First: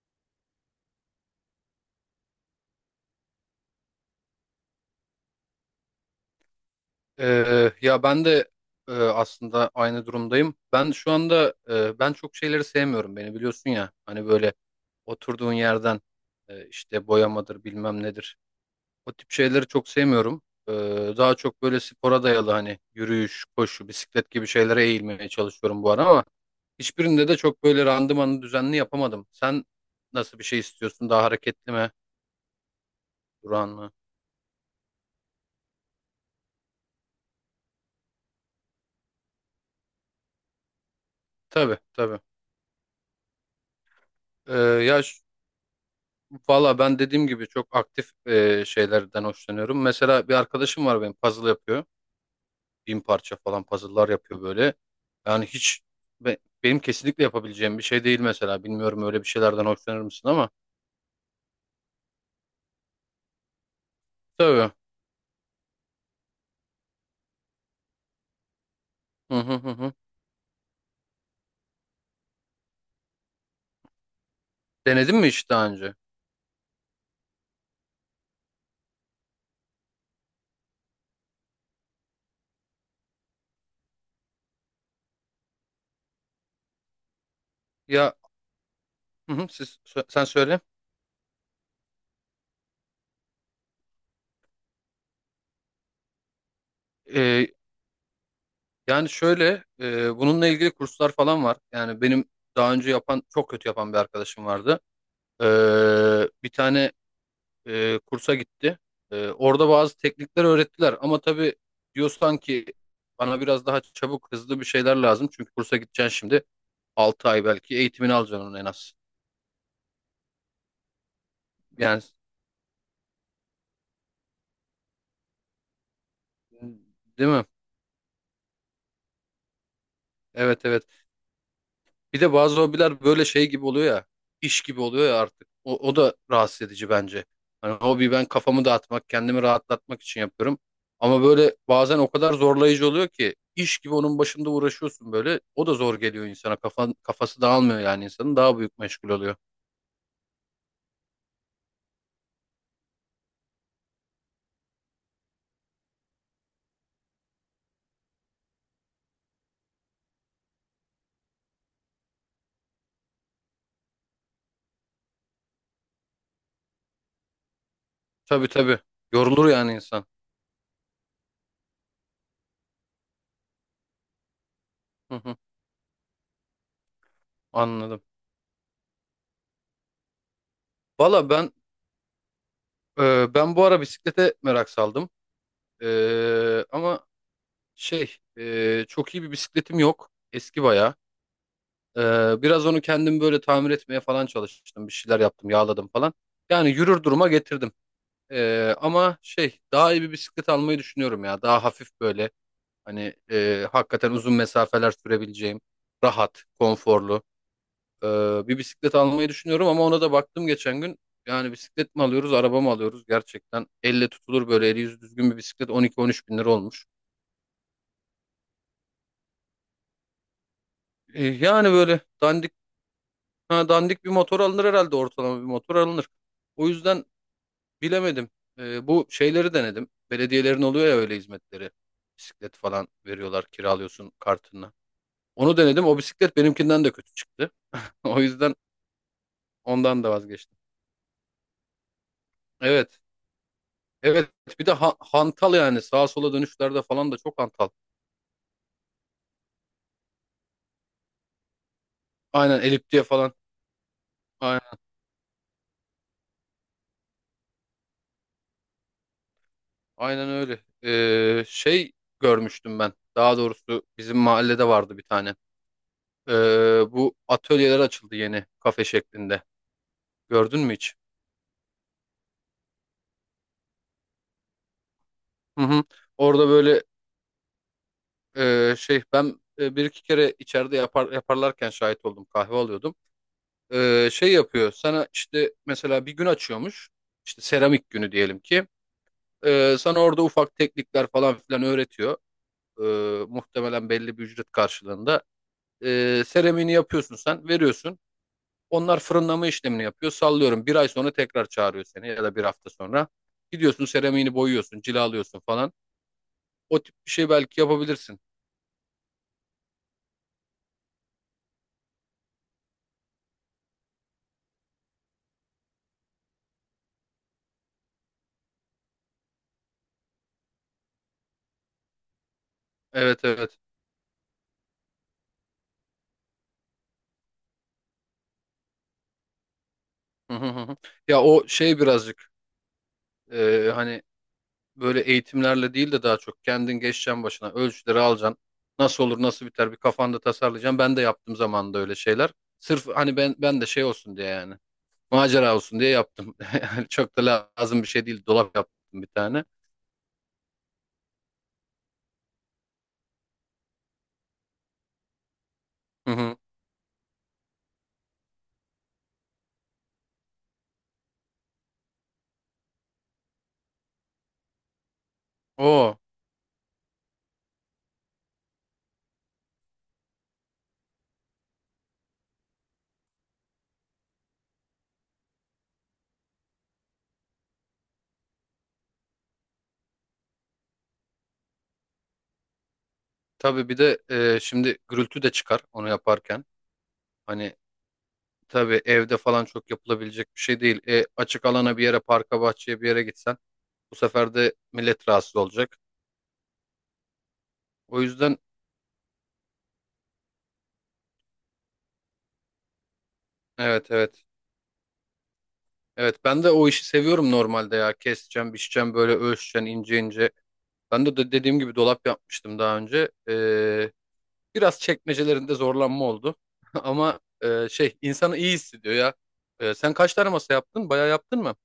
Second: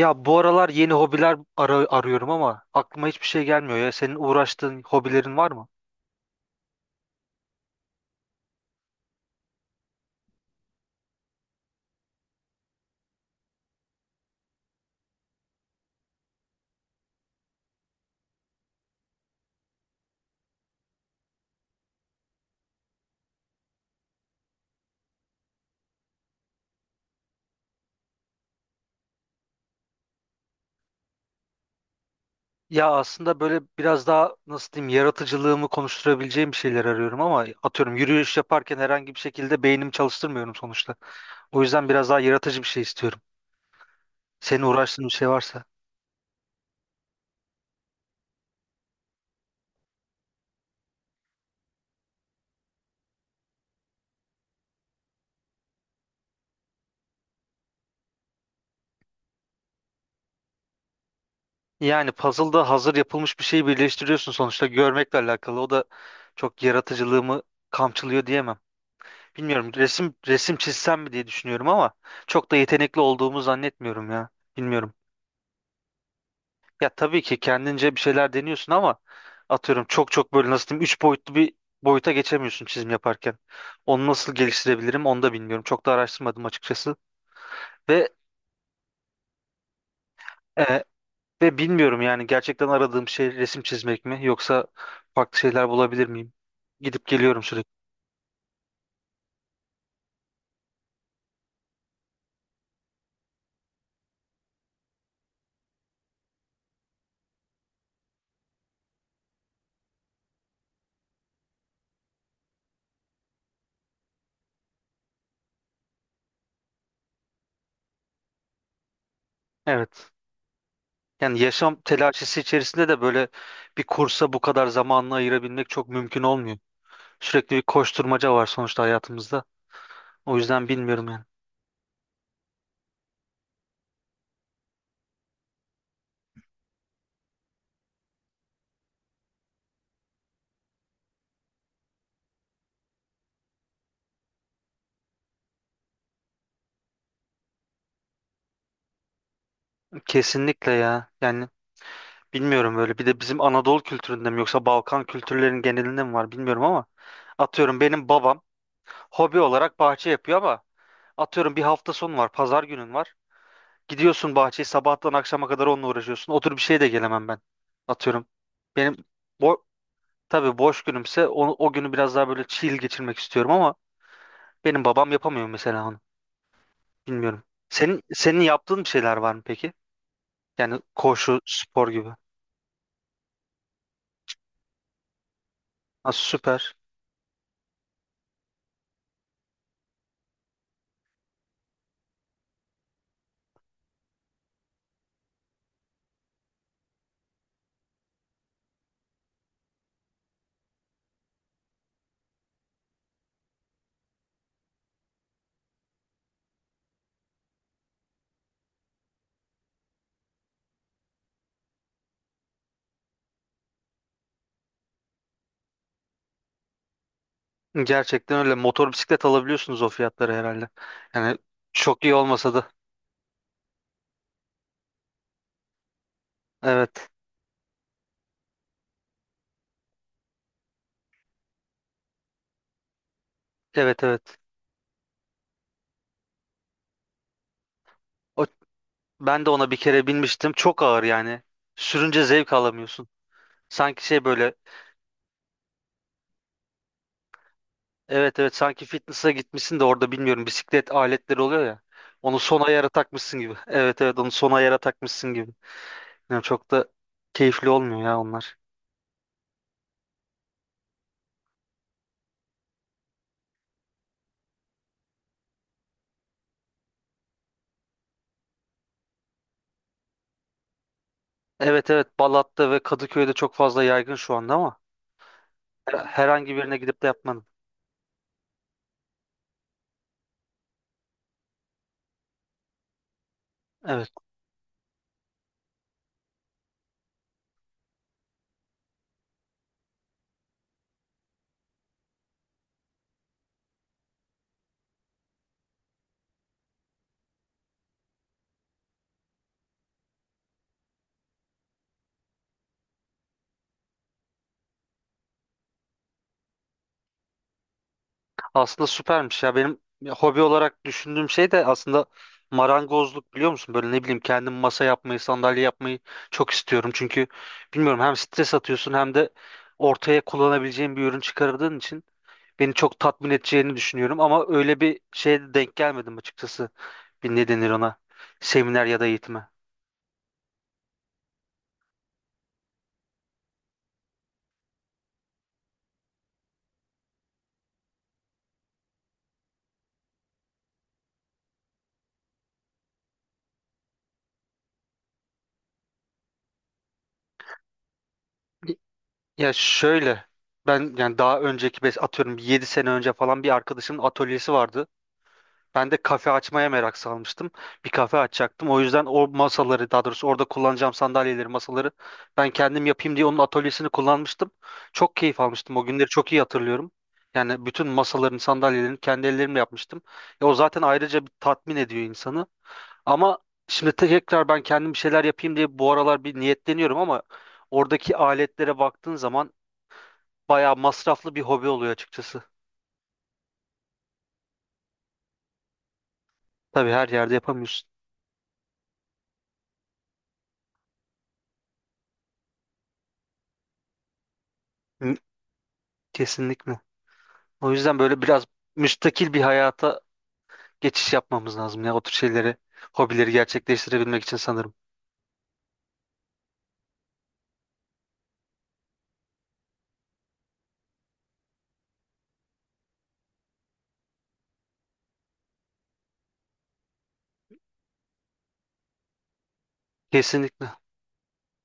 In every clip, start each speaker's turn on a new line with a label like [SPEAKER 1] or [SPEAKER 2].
[SPEAKER 1] Ya bu aralar yeni hobiler arıyorum ama aklıma hiçbir şey gelmiyor ya. Senin uğraştığın hobilerin var mı?
[SPEAKER 2] Ya ben de aslında aynı durumdayım. Ben şu anda, ben çok şeyleri sevmiyorum, beni biliyorsun ya. Hani böyle oturduğun yerden, işte boyamadır bilmem nedir. O tip şeyleri çok sevmiyorum. Ee, Daha çok böyle spora dayalı hani yürüyüş, koşu, bisiklet gibi şeylere eğilmeye çalışıyorum bu ara, ama hiçbirinde de çok böyle randımanı düzenli yapamadım. Sen nasıl bir şey istiyorsun? Daha hareketli mi,
[SPEAKER 1] Ya aslında böyle
[SPEAKER 2] duran mı?
[SPEAKER 1] biraz daha nasıl diyeyim yaratıcılığımı konuşturabileceğim bir şeyler arıyorum ama atıyorum yürüyüş yaparken herhangi bir şekilde beynimi çalıştırmıyorum sonuçta. O
[SPEAKER 2] Tabii,
[SPEAKER 1] yüzden biraz
[SPEAKER 2] tabii.
[SPEAKER 1] daha yaratıcı bir şey istiyorum.
[SPEAKER 2] Ee,
[SPEAKER 1] Senin
[SPEAKER 2] ya
[SPEAKER 1] uğraştığın bir şey varsa.
[SPEAKER 2] Valla ben dediğim gibi çok aktif şeylerden hoşlanıyorum. Mesela bir arkadaşım var, benim puzzle yapıyor. 1.000 parça falan puzzle'lar yapıyor böyle. Yani hiç be- benim kesinlikle yapabileceğim bir şey değil mesela. Bilmiyorum, öyle bir şeylerden hoşlanır mısın ama.
[SPEAKER 1] Yani puzzle'da hazır yapılmış bir şeyi birleştiriyorsun sonuçta
[SPEAKER 2] Tabii.
[SPEAKER 1] görmekle alakalı. O da çok yaratıcılığımı kamçılıyor diyemem.
[SPEAKER 2] Hı hı, hı
[SPEAKER 1] Bilmiyorum
[SPEAKER 2] hı.
[SPEAKER 1] resim çizsem mi diye düşünüyorum ama çok da yetenekli olduğumu zannetmiyorum ya. Bilmiyorum.
[SPEAKER 2] Denedin mi hiç daha önce?
[SPEAKER 1] Ya tabii ki kendince bir şeyler deniyorsun ama atıyorum çok çok böyle nasıl diyeyim 3 boyutlu bir boyuta geçemiyorsun çizim yaparken. Onu nasıl geliştirebilirim onu da bilmiyorum. Çok da araştırmadım açıkçası. Ve
[SPEAKER 2] Ya, hı hı, sen söyle.
[SPEAKER 1] e, ve bilmiyorum yani gerçekten aradığım şey resim çizmek mi yoksa farklı şeyler bulabilir miyim? Gidip geliyorum
[SPEAKER 2] E,
[SPEAKER 1] sürekli.
[SPEAKER 2] Yani şöyle, bununla ilgili kurslar falan var. Yani benim daha önce yapan, çok kötü yapan bir arkadaşım vardı. E, Bir tane kursa gitti. Orada bazı teknikler öğrettiler, ama tabii diyorsan ki bana biraz daha çabuk hızlı bir şeyler lazım. Çünkü kursa gideceksin şimdi, 6 ay belki eğitimini alacaksın onun en az.
[SPEAKER 1] Evet. Yani yaşam
[SPEAKER 2] Yani,
[SPEAKER 1] telaşesi içerisinde de böyle bir kursa bu kadar zamanını ayırabilmek çok mümkün olmuyor.
[SPEAKER 2] değil mi?
[SPEAKER 1] Sürekli bir koşturmaca var sonuçta hayatımızda. O
[SPEAKER 2] Evet,
[SPEAKER 1] yüzden
[SPEAKER 2] evet.
[SPEAKER 1] bilmiyorum yani.
[SPEAKER 2] Bir de bazı hobiler böyle şey gibi oluyor ya, iş gibi oluyor ya artık. O da rahatsız edici bence. Hani hobi, ben kafamı dağıtmak, kendimi rahatlatmak için yapıyorum. Ama böyle bazen o kadar zorlayıcı oluyor ki iş gibi onun başında uğraşıyorsun böyle. O da zor geliyor insana. Kafan, kafası dağılmıyor yani insanın. Daha büyük meşgul oluyor.
[SPEAKER 1] Kesinlikle ya. Yani bilmiyorum böyle. Bir de bizim Anadolu kültüründe mi yoksa Balkan kültürlerinin genelinde mi var bilmiyorum ama atıyorum benim babam hobi olarak bahçe yapıyor ama atıyorum bir hafta sonu var, pazar günün var. Gidiyorsun bahçeyi sabahtan akşama kadar onunla uğraşıyorsun. Otur bir şey de gelemem ben. Atıyorum.
[SPEAKER 2] Tabii, tabii.
[SPEAKER 1] Benim
[SPEAKER 2] Yorulur
[SPEAKER 1] bo
[SPEAKER 2] yani insan.
[SPEAKER 1] tabii boş günümse o günü biraz daha böyle chill geçirmek istiyorum ama benim babam
[SPEAKER 2] Hı hı,
[SPEAKER 1] yapamıyor mesela onu. Bilmiyorum. Senin
[SPEAKER 2] anladım.
[SPEAKER 1] senin yaptığın bir şeyler var mı peki? Yani
[SPEAKER 2] Valla
[SPEAKER 1] koşu,
[SPEAKER 2] ben,
[SPEAKER 1] spor gibi.
[SPEAKER 2] bu ara bisiklete merak saldım.
[SPEAKER 1] Ha, süper.
[SPEAKER 2] Ama çok iyi bir bisikletim yok. Eski bayağı. Biraz onu kendim böyle tamir etmeye falan çalıştım. Bir şeyler yaptım, yağladım falan. Yani yürür duruma getirdim. Ama daha iyi bir bisiklet almayı düşünüyorum ya. Daha hafif, böyle hani hakikaten uzun mesafeler sürebileceğim, rahat, konforlu, e, bir bisiklet almayı düşünüyorum. Ama ona da baktım geçen gün. Yani bisiklet mi alıyoruz, araba mı alıyoruz? Gerçekten elle tutulur, böyle eli yüzü düzgün bir bisiklet 12-13 bin lira olmuş.
[SPEAKER 1] Gerçekten öyle. Motor bisiklet alabiliyorsunuz o fiyatları herhalde. Yani
[SPEAKER 2] Yani böyle
[SPEAKER 1] çok iyi
[SPEAKER 2] dandik,
[SPEAKER 1] olmasa da.
[SPEAKER 2] ha, dandik bir motor alınır herhalde, ortalama bir motor alınır. O yüzden
[SPEAKER 1] Evet.
[SPEAKER 2] bilemedim. Bu şeyleri denedim. Belediyelerin oluyor ya öyle hizmetleri. Bisiklet falan veriyorlar,
[SPEAKER 1] Evet,
[SPEAKER 2] kiralıyorsun
[SPEAKER 1] evet.
[SPEAKER 2] kartını. Onu denedim. O bisiklet benimkinden de kötü çıktı. O
[SPEAKER 1] O,
[SPEAKER 2] yüzden
[SPEAKER 1] ben de ona bir
[SPEAKER 2] ondan
[SPEAKER 1] kere
[SPEAKER 2] da
[SPEAKER 1] binmiştim.
[SPEAKER 2] vazgeçtim.
[SPEAKER 1] Çok ağır yani. Sürünce zevk
[SPEAKER 2] Evet.
[SPEAKER 1] alamıyorsun. Sanki şey
[SPEAKER 2] Evet.
[SPEAKER 1] böyle.
[SPEAKER 2] Bir de hantal yani. Sağa sola dönüşlerde falan da çok hantal.
[SPEAKER 1] Evet, evet, sanki fitness'a gitmişsin de orada bilmiyorum bisiklet aletleri oluyor ya. Onu son
[SPEAKER 2] Aynen,
[SPEAKER 1] ayara
[SPEAKER 2] eliptiye falan.
[SPEAKER 1] takmışsın gibi. Evet, evet, onu son ayara
[SPEAKER 2] Aynen,
[SPEAKER 1] takmışsın gibi. Yani çok da keyifli olmuyor ya onlar.
[SPEAKER 2] aynen öyle. Görmüştüm ben. Daha doğrusu bizim mahallede vardı bir tane. Ee, Bu atölyeler açıldı yeni, kafe şeklinde. Gördün mü hiç?
[SPEAKER 1] Evet, evet, Balat'ta ve Kadıköy'de çok fazla yaygın şu anda ama.
[SPEAKER 2] Hı hı. Orada
[SPEAKER 1] Herhangi birine
[SPEAKER 2] böyle.
[SPEAKER 1] gidip de yapmadım.
[SPEAKER 2] Ben, bir iki kere içeride yaparlarken şahit oldum. Kahve alıyordum.
[SPEAKER 1] Evet.
[SPEAKER 2] Şey yapıyor. Sana işte mesela bir gün açıyormuş. İşte seramik günü diyelim ki. Sana orada ufak teknikler falan filan öğretiyor. Muhtemelen belli bir ücret karşılığında. Seramiğini yapıyorsun sen, veriyorsun. Onlar fırınlama işlemini yapıyor. Sallıyorum. Bir ay sonra tekrar çağırıyor seni, ya da bir hafta sonra. Gidiyorsun, seramiğini boyuyorsun, cilalıyorsun falan. O tip bir şey belki yapabilirsin.
[SPEAKER 1] Aslında süpermiş ya. Benim hobi olarak düşündüğüm şey de aslında marangozluk, biliyor musun? Böyle ne bileyim kendim masa yapmayı, sandalye yapmayı çok istiyorum. Çünkü bilmiyorum, hem stres atıyorsun hem de ortaya kullanabileceğin bir ürün çıkardığın için beni çok
[SPEAKER 2] Evet,
[SPEAKER 1] tatmin
[SPEAKER 2] evet.
[SPEAKER 1] edeceğini düşünüyorum. Ama öyle bir şeye de denk gelmedim açıkçası. Bir ne denir ona? Seminer ya da eğitime.
[SPEAKER 2] Hı hı, hı hı. Ya, o şey birazcık, hani böyle eğitimlerle değil de daha çok kendin geçeceksin başına, ölçüleri alacaksın. Nasıl olur nasıl biter, bir kafanda tasarlayacaksın. Ben de yaptım zamanında öyle şeyler. Sırf hani ben de şey olsun diye, yani macera olsun diye yaptım. Yani çok da lazım bir şey değil, dolap yaptım bir tane.
[SPEAKER 1] Ya şöyle, ben yani daha önceki atıyorum 7 sene önce falan bir arkadaşımın atölyesi vardı. Ben de
[SPEAKER 2] Hı
[SPEAKER 1] kafe
[SPEAKER 2] hı.
[SPEAKER 1] açmaya merak salmıştım. Bir kafe açacaktım. O yüzden o masaları, daha doğrusu orada kullanacağım sandalyeleri, masaları ben kendim yapayım diye onun atölyesini kullanmıştım. Çok keyif almıştım. O
[SPEAKER 2] O
[SPEAKER 1] günleri çok iyi hatırlıyorum. Yani bütün masaların, sandalyelerini kendi ellerimle yapmıştım. E, o zaten ayrıca bir tatmin ediyor insanı. Ama şimdi tekrar ben kendim bir şeyler yapayım diye bu aralar bir niyetleniyorum ama oradaki aletlere baktığın zaman bayağı masraflı bir hobi oluyor açıkçası.
[SPEAKER 2] tabii. Bir de şimdi gürültü de çıkar onu yaparken.
[SPEAKER 1] Tabii her yerde
[SPEAKER 2] Hani
[SPEAKER 1] yapamıyorsun.
[SPEAKER 2] tabii evde falan çok yapılabilecek bir şey değil. Açık alana bir yere, parka bahçeye bir yere gitsen, bu sefer de millet
[SPEAKER 1] Hı.
[SPEAKER 2] rahatsız olacak.
[SPEAKER 1] Kesinlikle. O yüzden
[SPEAKER 2] O
[SPEAKER 1] böyle
[SPEAKER 2] yüzden
[SPEAKER 1] biraz müstakil bir hayata geçiş yapmamız lazım ya o tür şeyleri, hobileri
[SPEAKER 2] evet,
[SPEAKER 1] gerçekleştirebilmek
[SPEAKER 2] evet.
[SPEAKER 1] için sanırım.
[SPEAKER 2] Evet, ben de o işi seviyorum normalde ya. Keseceğim, biçeceğim, böyle ölçeceğim ince ince. Ben de, dediğim gibi dolap yapmıştım daha önce. Biraz çekmecelerinde zorlanma oldu. Ama, insanı iyi hissediyor ya. Sen kaç tane masa
[SPEAKER 1] Kesinlikle.
[SPEAKER 2] yaptın? Bayağı yaptın mı?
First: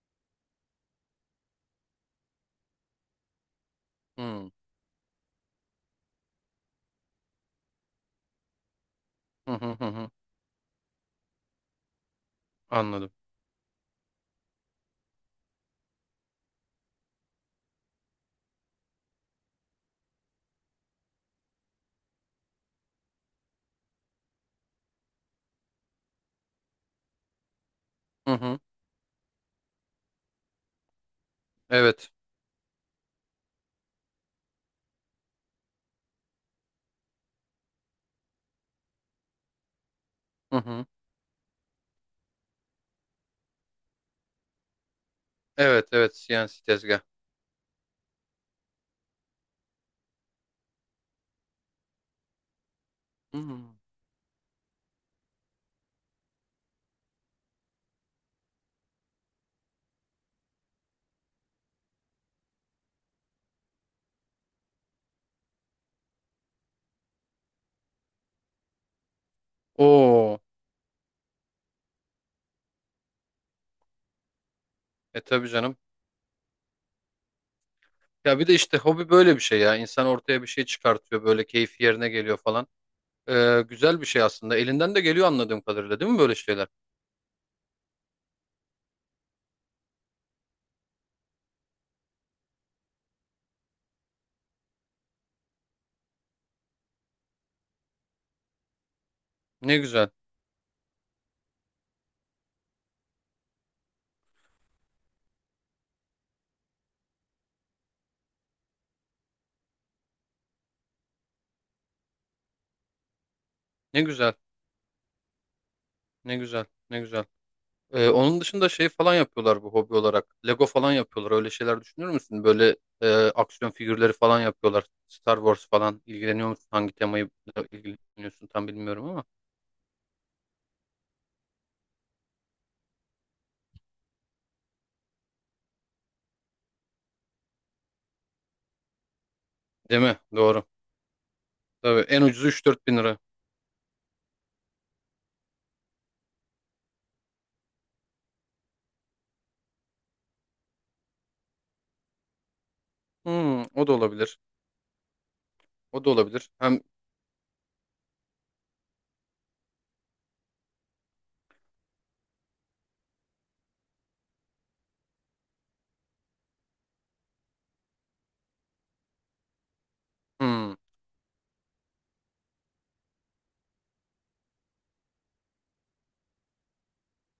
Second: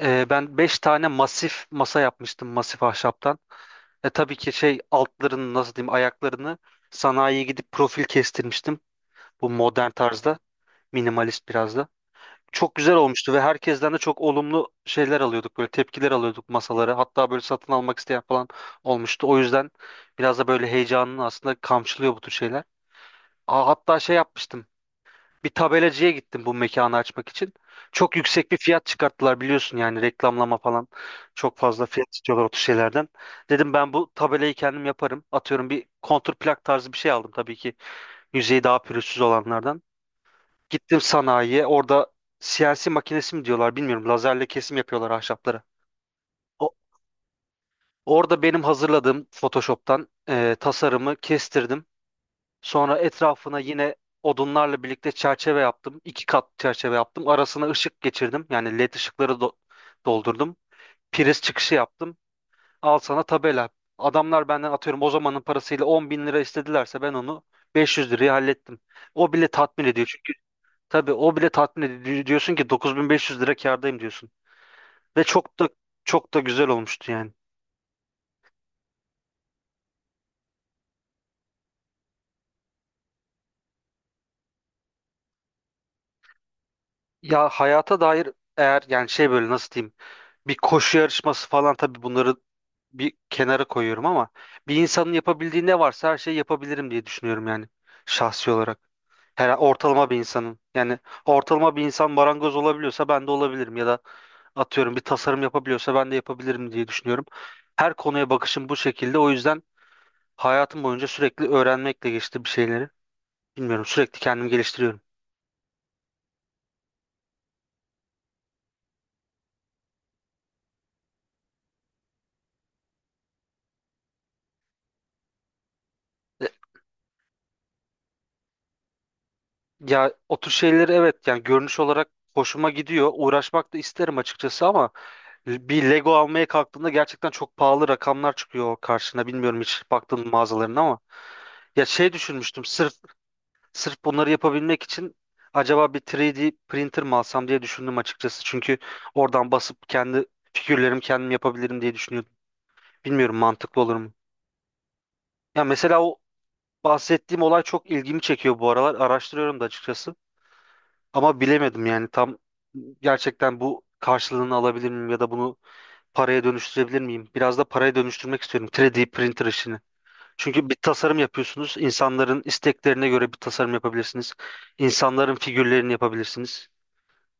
[SPEAKER 1] Ben 5 tane masif masa yapmıştım masif ahşaptan. E, tabii
[SPEAKER 2] Hmm.
[SPEAKER 1] ki şey altlarını nasıl diyeyim ayaklarını sanayiye gidip profil kestirmiştim. Bu
[SPEAKER 2] Hı hı, hı
[SPEAKER 1] modern
[SPEAKER 2] hı.
[SPEAKER 1] tarzda, minimalist biraz da. Çok güzel
[SPEAKER 2] Anladım.
[SPEAKER 1] olmuştu ve herkesten de çok olumlu şeyler alıyorduk, böyle tepkiler alıyorduk masaları. Hatta böyle satın almak isteyen falan olmuştu. O yüzden biraz da böyle heyecanını aslında kamçılıyor bu tür şeyler. Aa, hatta şey yapmıştım. Bir tabelacıya gittim bu mekanı açmak için. Çok
[SPEAKER 2] Hı
[SPEAKER 1] yüksek bir
[SPEAKER 2] hı.
[SPEAKER 1] fiyat çıkarttılar, biliyorsun yani reklamlama falan. Çok fazla fiyat
[SPEAKER 2] Evet.
[SPEAKER 1] istiyorlar o tür şeylerden. Dedim ben bu tabelayı kendim yaparım. Atıyorum bir kontur plak tarzı bir şey aldım tabii ki. Yüzeyi daha pürüzsüz olanlardan.
[SPEAKER 2] Hı hı.
[SPEAKER 1] Gittim sanayiye. Orada CNC makinesi mi diyorlar bilmiyorum. Lazerle kesim yapıyorlar ahşapları.
[SPEAKER 2] Evet, evet, CNC
[SPEAKER 1] O-
[SPEAKER 2] tezgah.
[SPEAKER 1] Orada benim hazırladığım Photoshop'tan tasarımı kestirdim. Sonra
[SPEAKER 2] Hı
[SPEAKER 1] etrafına
[SPEAKER 2] hı.
[SPEAKER 1] yine odunlarla birlikte çerçeve yaptım. İki kat çerçeve yaptım. Arasına ışık geçirdim. Yani led ışıkları doldurdum. Priz çıkışı yaptım. Al sana tabela. Adamlar benden atıyorum o zamanın parasıyla 10 bin lira istedilerse ben onu 500 liraya hallettim. O bile tatmin ediyor çünkü.
[SPEAKER 2] Oo.
[SPEAKER 1] Tabii o bile tatmin ediyor. Diyorsun ki 9.500 lira kârdayım diyorsun. Ve
[SPEAKER 2] Tabii
[SPEAKER 1] çok da
[SPEAKER 2] canım.
[SPEAKER 1] çok da güzel olmuştu yani.
[SPEAKER 2] Ya bir de işte, hobi böyle bir şey ya. İnsan ortaya bir şey çıkartıyor, böyle keyfi yerine geliyor falan. Güzel bir şey aslında. Elinden de geliyor anladığım kadarıyla, değil mi, böyle şeyler?
[SPEAKER 1] Ya hayata dair, eğer yani şey böyle nasıl diyeyim bir koşu yarışması falan, tabii bunları bir kenara koyuyorum ama bir insanın yapabildiği ne varsa her şeyi yapabilirim diye düşünüyorum yani şahsi olarak. Her
[SPEAKER 2] Ne
[SPEAKER 1] ortalama
[SPEAKER 2] güzel.
[SPEAKER 1] bir insanın yani ortalama bir insan marangoz olabiliyorsa ben de olabilirim ya da atıyorum bir tasarım yapabiliyorsa ben de yapabilirim diye düşünüyorum. Her konuya bakışım bu şekilde, o yüzden hayatım boyunca sürekli öğrenmekle geçti bir şeyleri. Bilmiyorum,
[SPEAKER 2] Ne
[SPEAKER 1] sürekli
[SPEAKER 2] güzel.
[SPEAKER 1] kendimi geliştiriyorum.
[SPEAKER 2] Ne güzel. Ne güzel. Onun dışında şey falan yapıyorlar bu, hobi olarak. Lego falan yapıyorlar. Öyle şeyler düşünür müsün? Böyle aksiyon figürleri falan yapıyorlar. Star Wars falan. İlgileniyor musun? Hangi temayı ilgileniyorsun tam bilmiyorum ama.
[SPEAKER 1] Ya o tür şeyleri evet, yani görünüş olarak hoşuma gidiyor. Uğraşmak da isterim açıkçası ama bir Lego almaya kalktığında gerçekten çok pahalı rakamlar çıkıyor karşına. Bilmiyorum hiç
[SPEAKER 2] Değil mi?
[SPEAKER 1] baktığın
[SPEAKER 2] Doğru.
[SPEAKER 1] mağazalarına ama. Ya
[SPEAKER 2] Tabii,
[SPEAKER 1] şey
[SPEAKER 2] en ucuzu
[SPEAKER 1] düşünmüştüm,
[SPEAKER 2] üç dört
[SPEAKER 1] sırf
[SPEAKER 2] bin lira.
[SPEAKER 1] sırf bunları yapabilmek için acaba bir 3D printer mi alsam diye düşündüm açıkçası. Çünkü oradan basıp kendi figürlerimi kendim yapabilirim diye düşünüyordum. Bilmiyorum mantıklı
[SPEAKER 2] O da
[SPEAKER 1] olur mu?
[SPEAKER 2] olabilir.
[SPEAKER 1] Ya mesela
[SPEAKER 2] O da
[SPEAKER 1] o
[SPEAKER 2] olabilir. Hem
[SPEAKER 1] bahsettiğim olay çok ilgimi çekiyor bu aralar. Araştırıyorum da açıkçası. Ama bilemedim yani tam, gerçekten bu karşılığını alabilir miyim ya da bunu paraya dönüştürebilir miyim? Biraz da paraya dönüştürmek istiyorum 3D printer işini. Çünkü
[SPEAKER 2] hmm,
[SPEAKER 1] bir tasarım yapıyorsunuz. İnsanların isteklerine göre bir tasarım yapabilirsiniz. İnsanların figürlerini yapabilirsiniz.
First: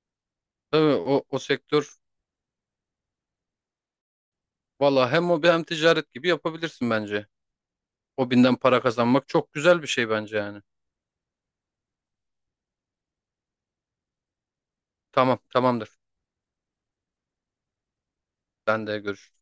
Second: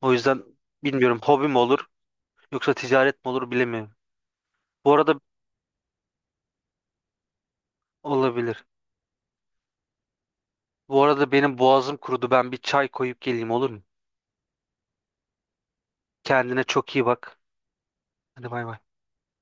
[SPEAKER 1] O yüzden
[SPEAKER 2] tabii
[SPEAKER 1] bilmiyorum
[SPEAKER 2] o
[SPEAKER 1] hobi mi olur
[SPEAKER 2] sektör.
[SPEAKER 1] yoksa ticaret mi olur bilemiyorum. Bu
[SPEAKER 2] Valla
[SPEAKER 1] arada
[SPEAKER 2] hem hobi hem ticaret gibi yapabilirsin bence. Hobinden
[SPEAKER 1] olabilir.
[SPEAKER 2] para kazanmak çok güzel bir şey bence yani.
[SPEAKER 1] Bu arada benim boğazım kurudu. Ben bir çay koyup geleyim, olur mu?
[SPEAKER 2] Tamam, tamamdır.
[SPEAKER 1] Kendine çok iyi bak. Hadi bay bay.
[SPEAKER 2] Ben de görüşürüz.